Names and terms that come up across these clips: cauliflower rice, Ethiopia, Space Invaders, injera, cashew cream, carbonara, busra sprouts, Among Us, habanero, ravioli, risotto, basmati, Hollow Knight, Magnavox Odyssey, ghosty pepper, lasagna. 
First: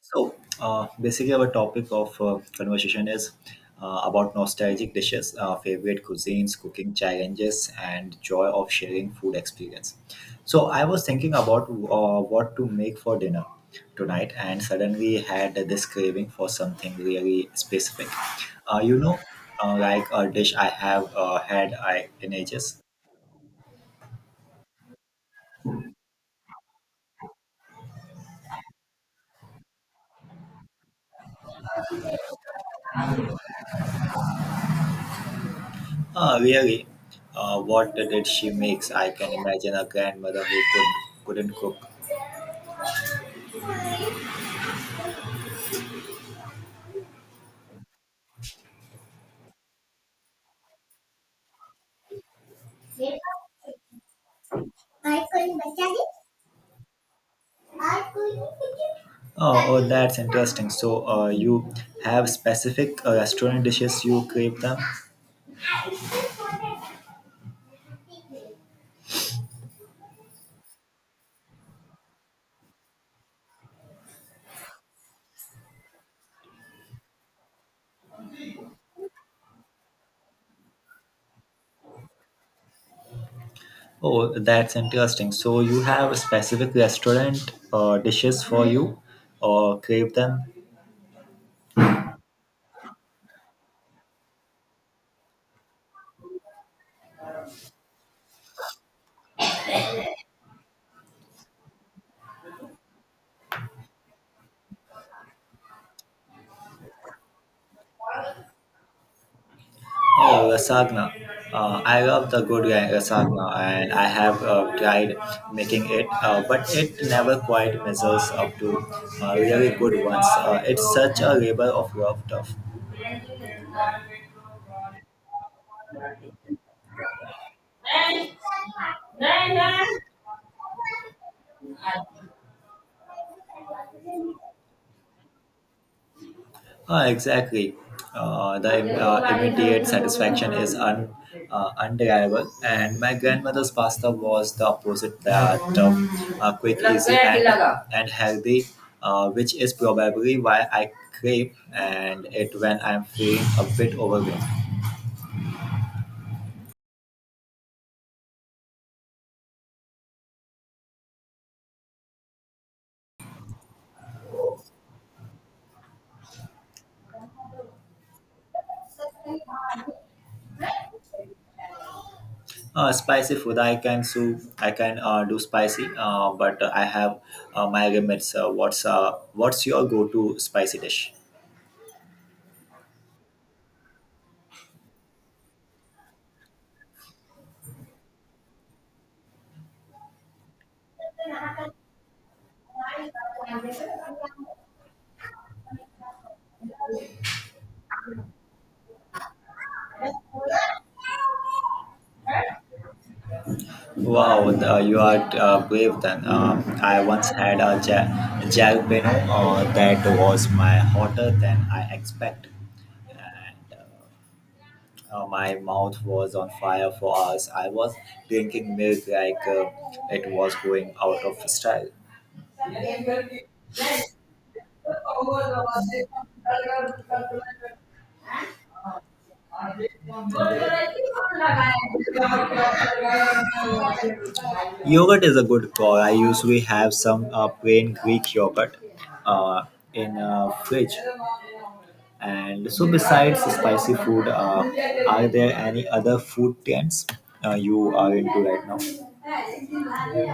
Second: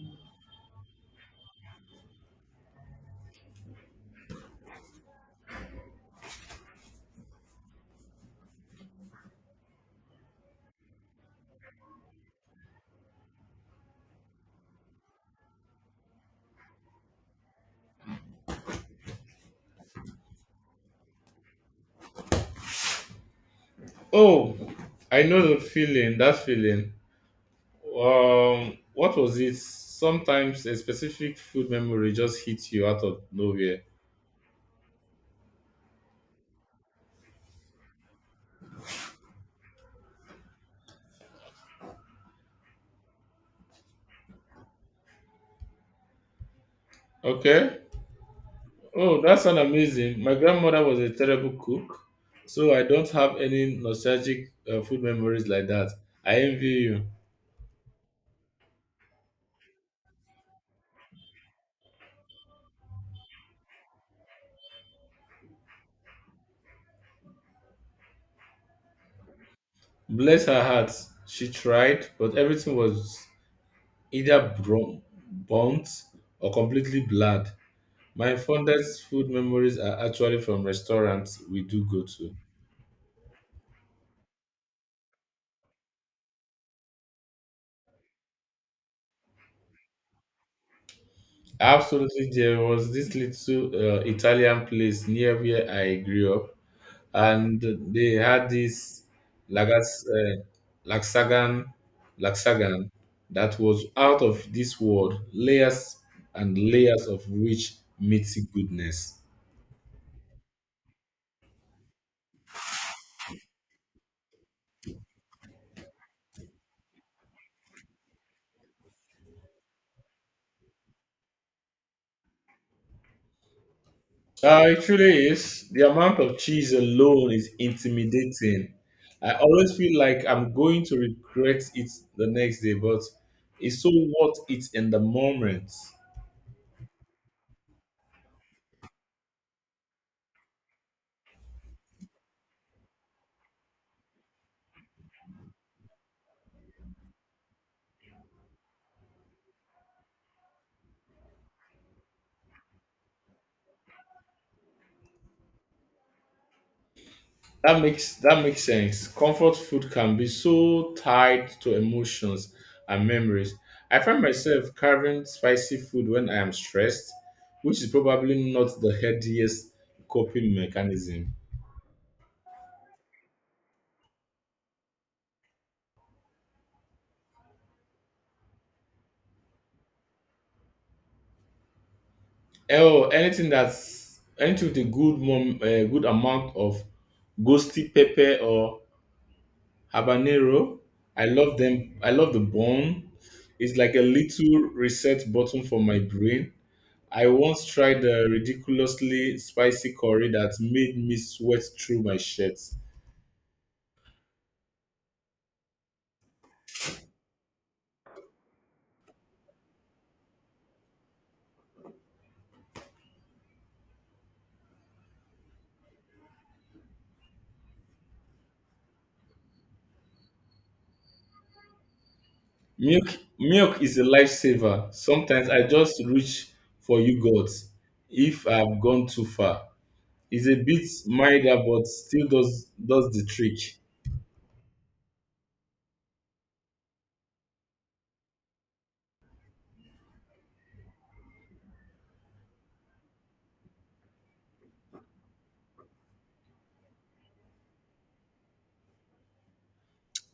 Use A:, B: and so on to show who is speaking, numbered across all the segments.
A: So, basically, our topic of conversation is about nostalgic dishes, favorite cuisines, cooking challenges, and joy of sharing food experience. So, I was thinking about what to make for dinner tonight, and suddenly had this craving for something really specific. Uh, you know, like a dish I have had I, in ages.
B: Oh, I know the feeling, that feeling. What was it? Sometimes a specific food memory just hits you out of nowhere.
A: Really, what did she makes? I can imagine a grandmother who couldn't cook.
B: Okay. Oh, that sounds amazing. My grandmother was a terrible cook, so I don't have any nostalgic food memories like that. I envy you.
A: Oh, that's interesting. So, you have specific restaurant dishes you crave them?
B: Bless her heart. She tried, but everything was either burnt or completely blurred. My fondest food memories are actually from restaurants we do go to.
A: Oh, that's interesting. So, you have specific restaurant dishes for you or crave them?
B: Absolutely, there was this little Italian place near where I grew up, and they had this lagas, uh, laxagan, laxagan that was out of this world, layers and layers of rich meaty goodness.
A: Oh, lasagna. I love the good lasagna, and I have tried making it, but it never quite measures up to really good ones. It's such a labor of love, tough.
B: It truly is. The amount of cheese alone is intimidating. I always feel like I'm going to regret it the next day, but it's so worth it in the moment.
A: Ah, exactly. The immediate satisfaction is undeniable, and my grandmother's pasta was the opposite that quick, easy, and healthy, which is probably why I crave and it when I'm feeling a bit overwhelmed.
B: That makes sense. Comfort food can be so tied to emotions and memories. I find myself carving spicy food when I am stressed, which is probably not the healthiest coping mechanism.
A: Spicy food I can do. I can do spicy, but I have my limits. What's your go-to spicy dish?
B: Oh, anything that's anything with a good mom, a good amount of ghosty pepper or habanero. I love them. I love the bun. It's like a little reset button for my brain. I once tried a ridiculously spicy curry that made me sweat through my shirt.
A: Wow, the, you are brave then. I once had a jalapeno that was my hotter than I expect. My mouth was on fire for hours. I was drinking milk like it was going out of style.
B: Milk, milk is a lifesaver. Sometimes I just reach for yogurt if I've gone too far. It's a bit milder, but still does the trick.
A: Yogurt is a good call. I usually have some plain Greek yogurt uh, in fridge. And so, besides spicy food, are there any other food trends you are into right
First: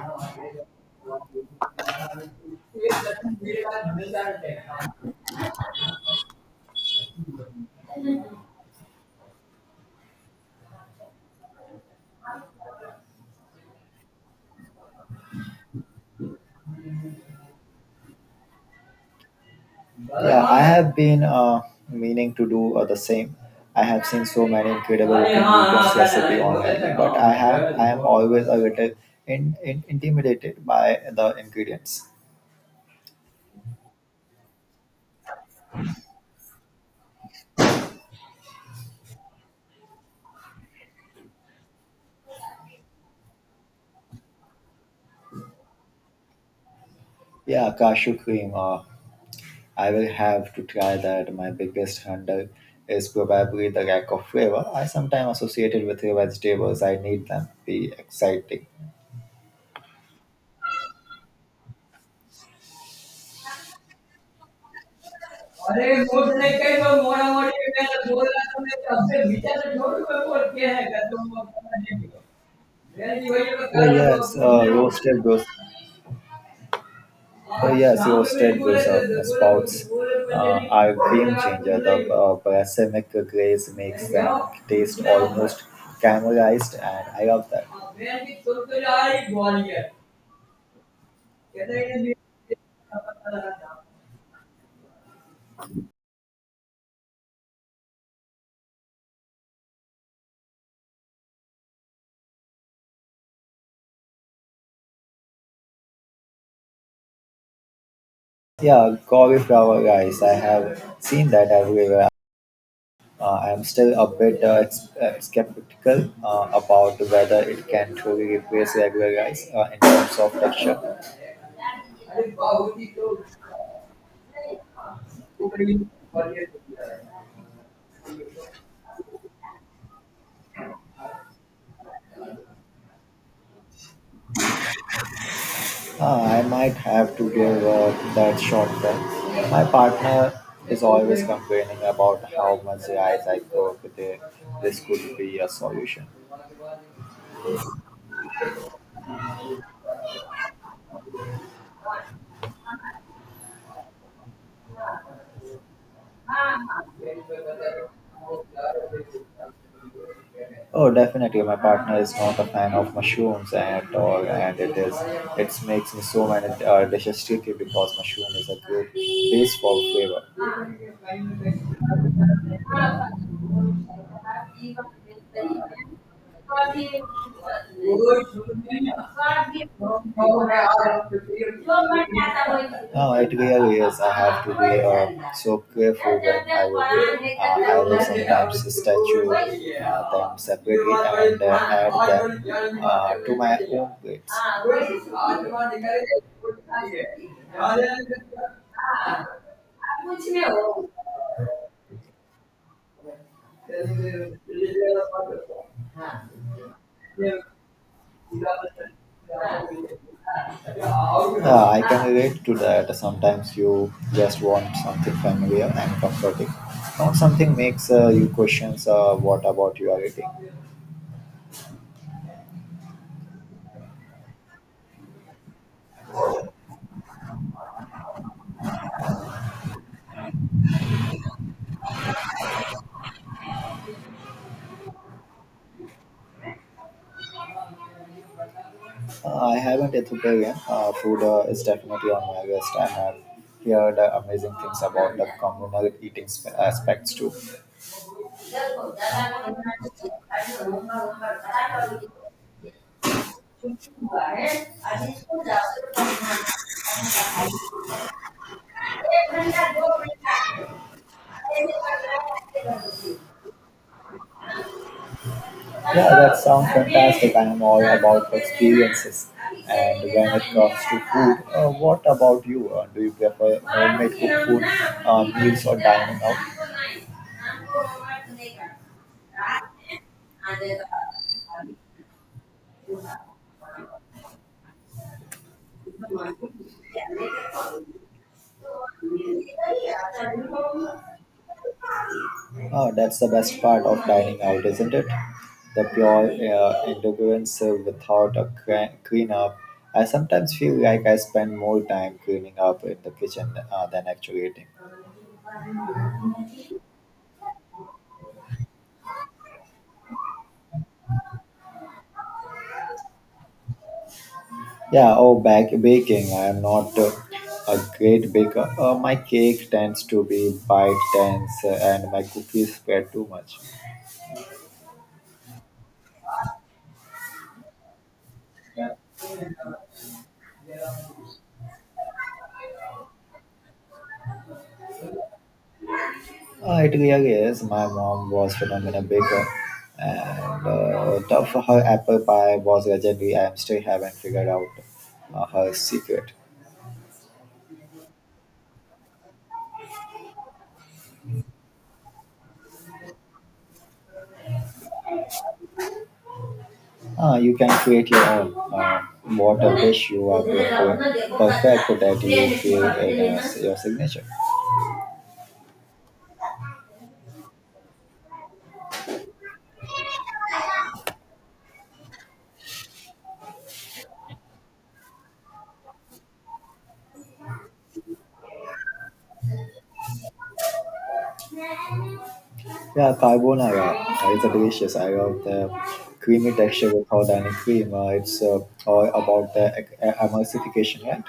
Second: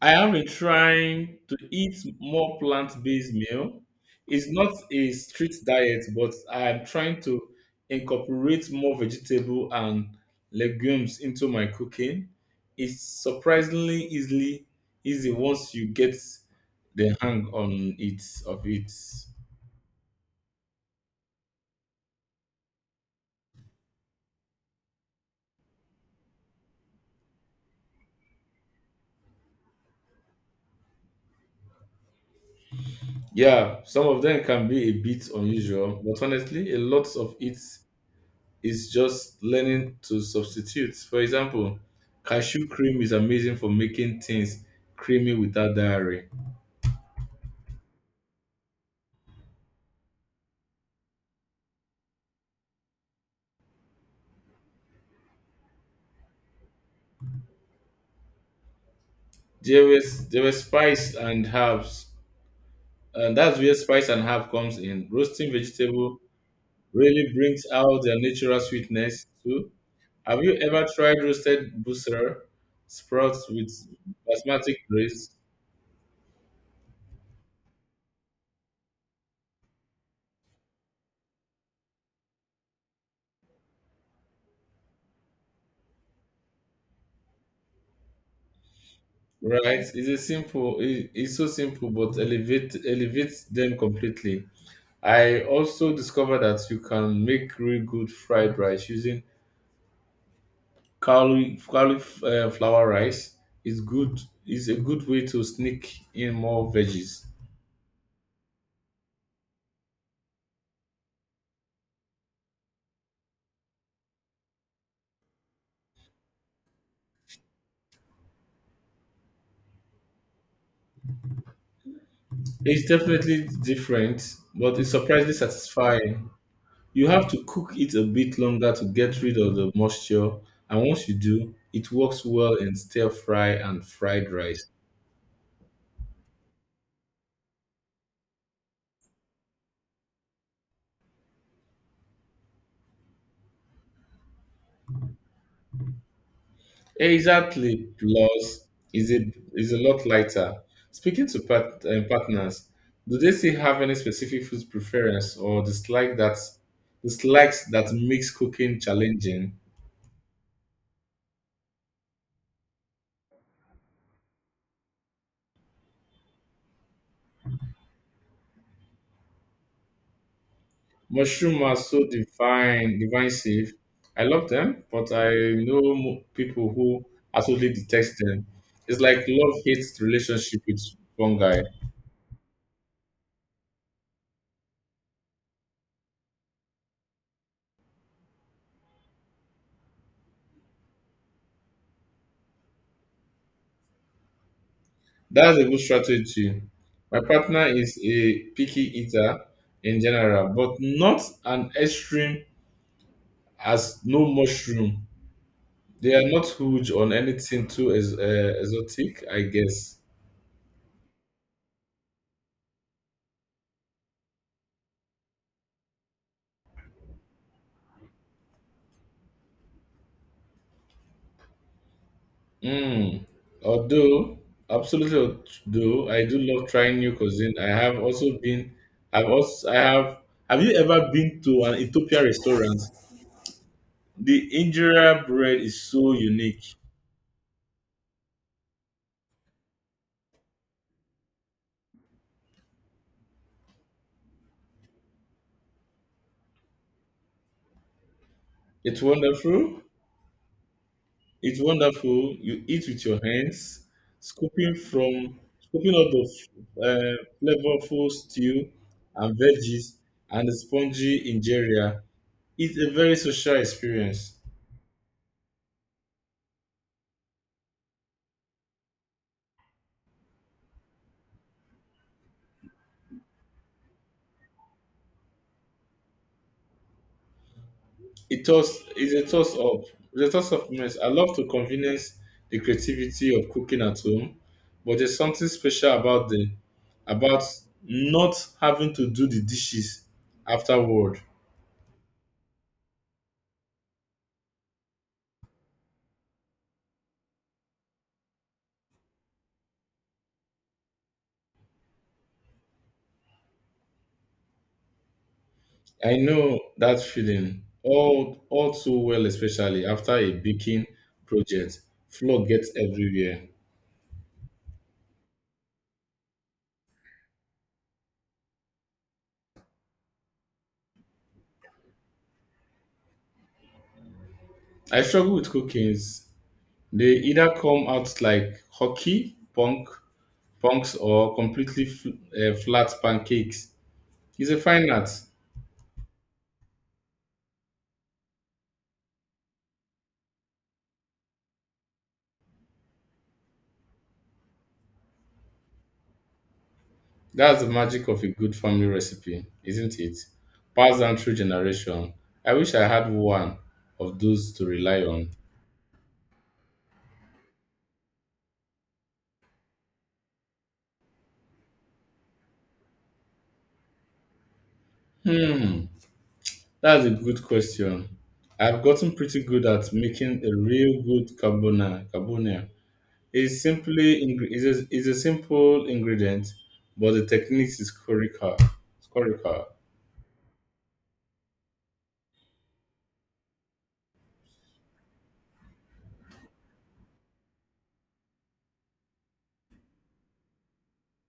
B: I have been trying to eat more plant-based meal. It's not
A: now?
B: a strict diet, but I'm trying to incorporate more vegetable and legumes into my cooking. It's surprisingly easily easy once you get the hang on it of it.
A: Yeah, I have been meaning to do the same. I have seen so many incredible cooking weekends recipe online, but I am always a little intimidated by the ingredients.
B: Yeah, some of them can be a bit unusual, but honestly, a lot of it it's just learning to substitute. For example, cashew cream is amazing for making things creamy without dairy.
A: Yeah, cashew cream. I will have to try that. My biggest hurdle is probably the lack of flavor. I sometimes associated with the vegetables. I need them to be exciting.
B: There were spice and herbs, and that's where spice and herb comes in. Roasting
A: अरे
B: vegetable
A: मोर नहीं कहीं पर मोरा
B: really brings
A: मोरी में
B: out
A: मैं
B: their
A: बोल रहा
B: natural
A: था मैं सबसे
B: sweetness
A: विचार
B: too.
A: से छोड़ के
B: Have
A: बोल
B: you
A: के है
B: ever
A: का
B: tried
A: तुम वो
B: roasted busra
A: वही तो
B: sprouts
A: Oh
B: with
A: कर रहा yes, हो।
B: basmati
A: Roasted
B: grace?
A: goose. Oh yes, roasted goose थे बोले uh, are a game changer. The balsamic glaze makes them taste almost caramelized, and I love that. मैं भी सुन तो
B: Right, it's so simple, but elevates them completely. I also discovered that you can make really good fried rice using cauliflower rice. It's good. It's a good way to sneak in more veggies.
A: Yeah, cauliflower rice. I have seen that everywhere. I am still a bit skeptical about whether it can truly replace regular rice in terms of texture. Uh,
B: It's definitely different, but it's surprisingly satisfying. You have to cook it a bit longer to get rid of the moisture, and once you do, it works well in stir fry and fried rice.
A: I might have to give that shot then. My partner is always complaining about how much rice I cook. There, this could be a solution.
B: Exactly. Plus, is a lot lighter. Speaking to partners, do they still have any specific food preference or dislike that dislikes that makes cooking challenging?
A: Oh, definitely. My partner is not a fan of mushrooms at all, and it makes me so many dishes tricky because mushroom is a good base for
B: Mushroom are so
A: flavor.
B: divisive. I love them, but I know people who absolutely detest them. It's like love hate relationship with
A: Government
B: fungi.
A: now it really is. I have to be so careful when I will. I will sometimes statue them separately and add them to my own plates.
B: That's a good strategy. My partner is a picky eater in general, but not an extreme as no mushroom. They are not huge on anything too exotic, I guess.
A: Yeah, I can relate to that. Sometimes you just want something familiar and comforting, not something makes you questions what about you are eating.
B: Mm. Although, absolutely, though I do love trying new cuisine. I have also been. I've also. I have. Have you ever been to an Ethiopia restaurant? The injera bread is so unique.
A: I haven't Ethiopian food is definitely on my list, and I've heard amazing things about the communal eating aspects too.
B: It's wonderful. It's wonderful. You eat with your hands, scooping up the flavorful stew and veggies and the spongy injera. It's a very social experience.
A: Yeah, that sounds fantastic. I am all about experiences. And when it comes to food, what about you? Do you prefer homemade cooked food, meals, or dining out?
B: It toss is a toss up. It's a toss up mess. I love to convenience the creativity of cooking at home, but there's something special about the about not having to do the dishes afterward.
A: Oh, that's the best part of dining out, isn't it? The pure endurance without a clean up. I sometimes feel like I spend more time cleaning up in the kitchen than actually eating.
B: I know that feeling all too well, especially after a baking project. Flour gets everywhere.
A: Yeah, oh, back baking. I am not a great baker. My cake tends to be bite tense and my cookies spread too much.
B: I struggle with cookings. They either come out like hockey punks or completely flat pancakes. It's a fine art.
A: It really is. My mom was phenomenal baker, and tough her apple pie was legendary. I am still haven't figured out her secret.
B: That's the magic of a good family recipe, isn't it? Passed down through generation. I wish I had one of those to rely on.
A: You can create your own. What dish you are perfect that you feel it as your signature.
B: Hmm. That's a good question. I've gotten pretty good at making a real good Carbona It's simply ing- it's a, is a simple ingredient, but the technique is critical. It's critical.
A: Yeah, carbonara is a delicious. I love the creamy texture without any cream. It's all about the emulsification, right?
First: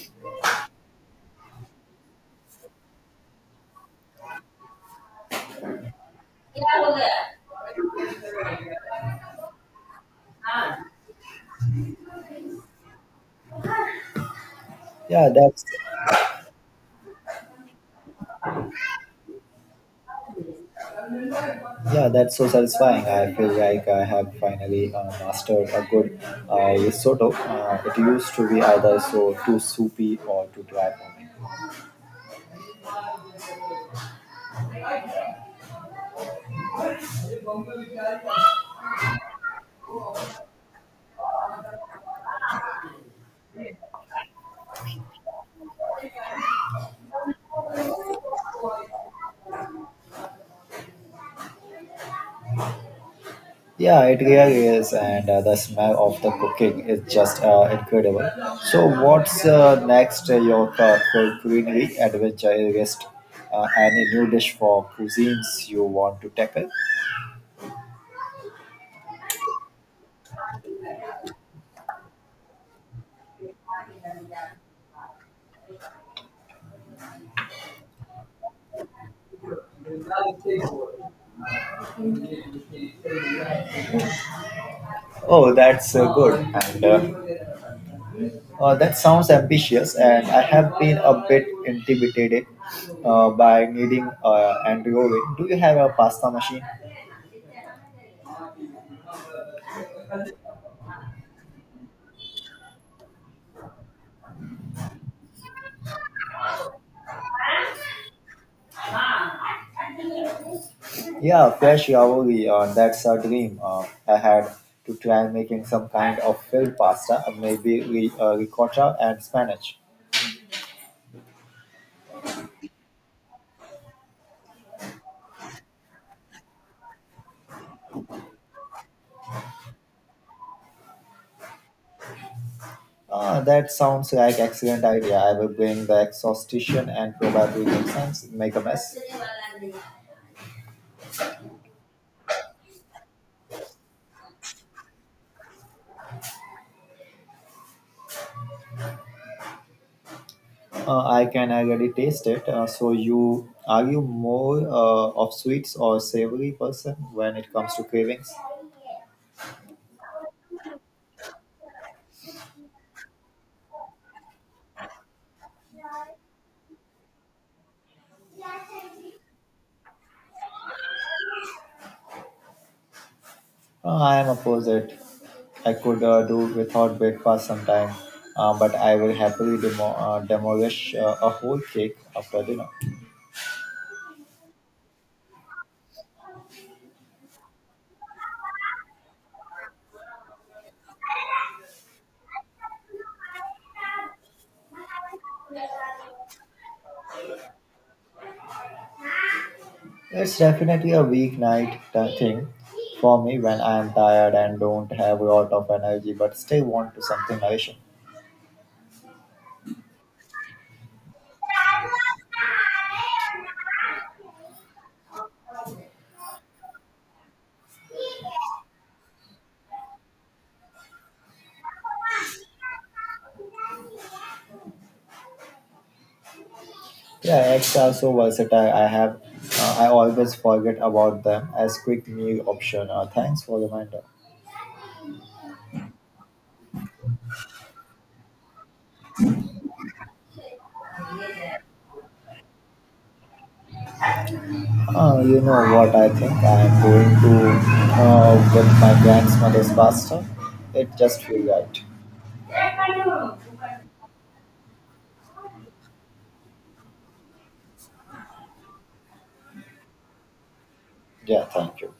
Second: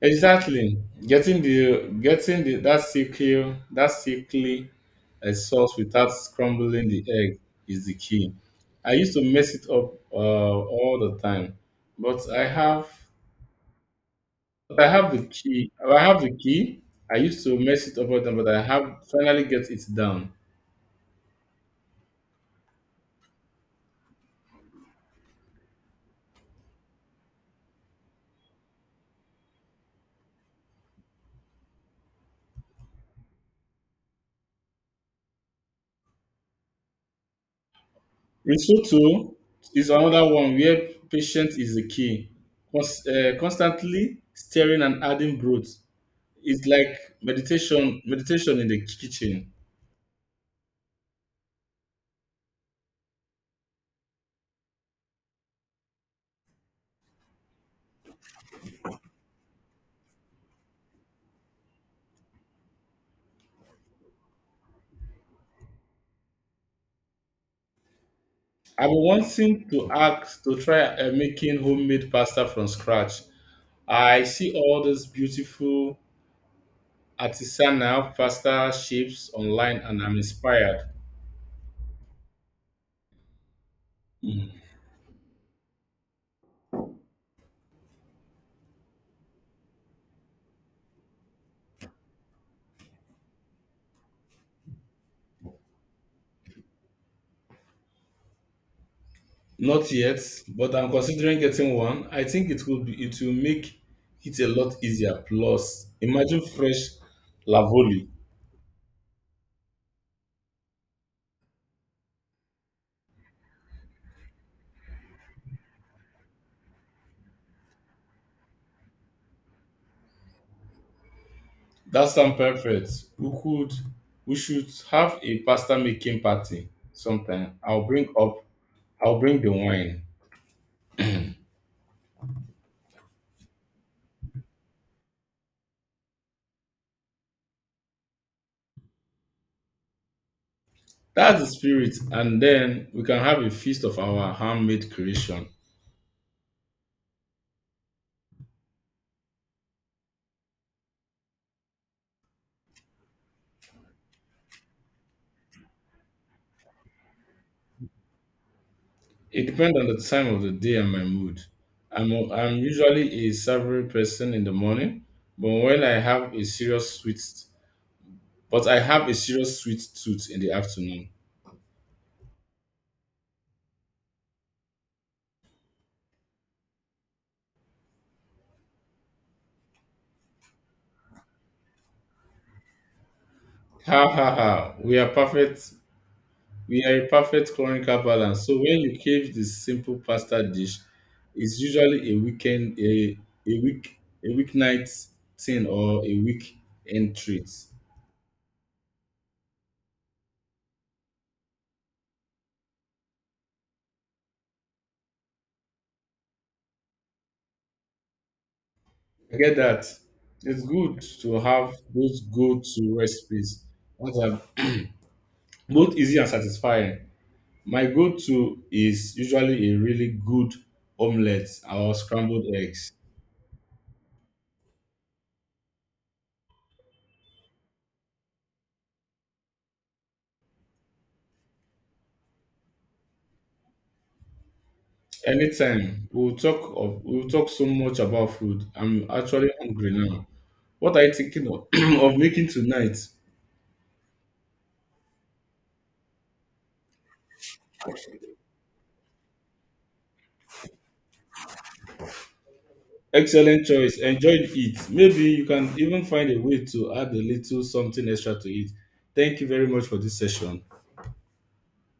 B: Exactly. Getting the that silky sauce without scrambling the egg is the key. I used to mess it up all the time, but I have But I have the
A: Yeah, that's
B: key. I have the key. I used to mess it up all the time, but I have finally get it down.
A: Yeah, that's so satisfying. I feel like I have finally mastered a good risotto. It used to be either so too soupy or too dry for me.
B: Risotto is another one where patience is the key. Constantly stirring and adding broth is like Meditation in the kitchen.
A: Yeah, it really is, and the smell of the cooking is just incredible. So, what's next? Your culinary adventure list? Any new dish for cuisines you want to tackle?
B: I've been wanting to ask to try making homemade pasta from scratch. I see all those beautiful artisanal pasta shapes online, and I'm inspired.
A: Oh, that's good. And that sounds ambitious, and I have been a bit intimidated by needing an oven. Do you have a pasta machine?
B: Not yet, but I'm considering getting one. I think it will make it a lot easier. Plus, imagine fresh lavoli.
A: Yeah, fresh yaouri. That's a dream. I had to try making some kind of filled pasta, maybe ricotta and spinach.
B: That sounds perfect. We could we should have a pasta making party sometime. I'll bring the wine.
A: Ah, that sounds like excellent idea. I will bring the exhaustion and probably make sense, make a mess.
B: That's the spirit, and then we can have a feast of our handmade creation.
A: I can already taste it. So you more of sweets or savory person when it comes to cravings?
B: It depends on the time of the day and my mood. I'm usually a savory person in the morning, but when I have a serious sweet but I have a serious sweet tooth in the afternoon.
A: I am opposite. I could do without breakfast sometime, but I will happily demolish a whole cake after dinner.
B: Ha ha ha. We are a perfect chronical balance. So when you crave this simple pasta dish, it's usually a weekend, a week, a weeknight thing or a weekend treat.
A: It's definitely a weeknight thing for me when I'm tired and don't have a lot of energy but still want to something nourishing.
B: I get that. It's good to have those go-to recipes that are both easy and satisfying. My go-to is usually a really good omelette or scrambled eggs.
A: Yeah, eggs are so versatile. I always forget about them as quick meal option. Thanks for reminder.
B: Anytime. We'll talk so much about food. I'm actually hungry now. What are you thinking of making tonight?
A: You know what, I think I'm going to with my grandmother's pasta. It just feel right.
B: Excellent choice. Enjoy it. Maybe you can even find a way to add a little something extra to it. Thank you very much for this session.
A: Yeah, thank you.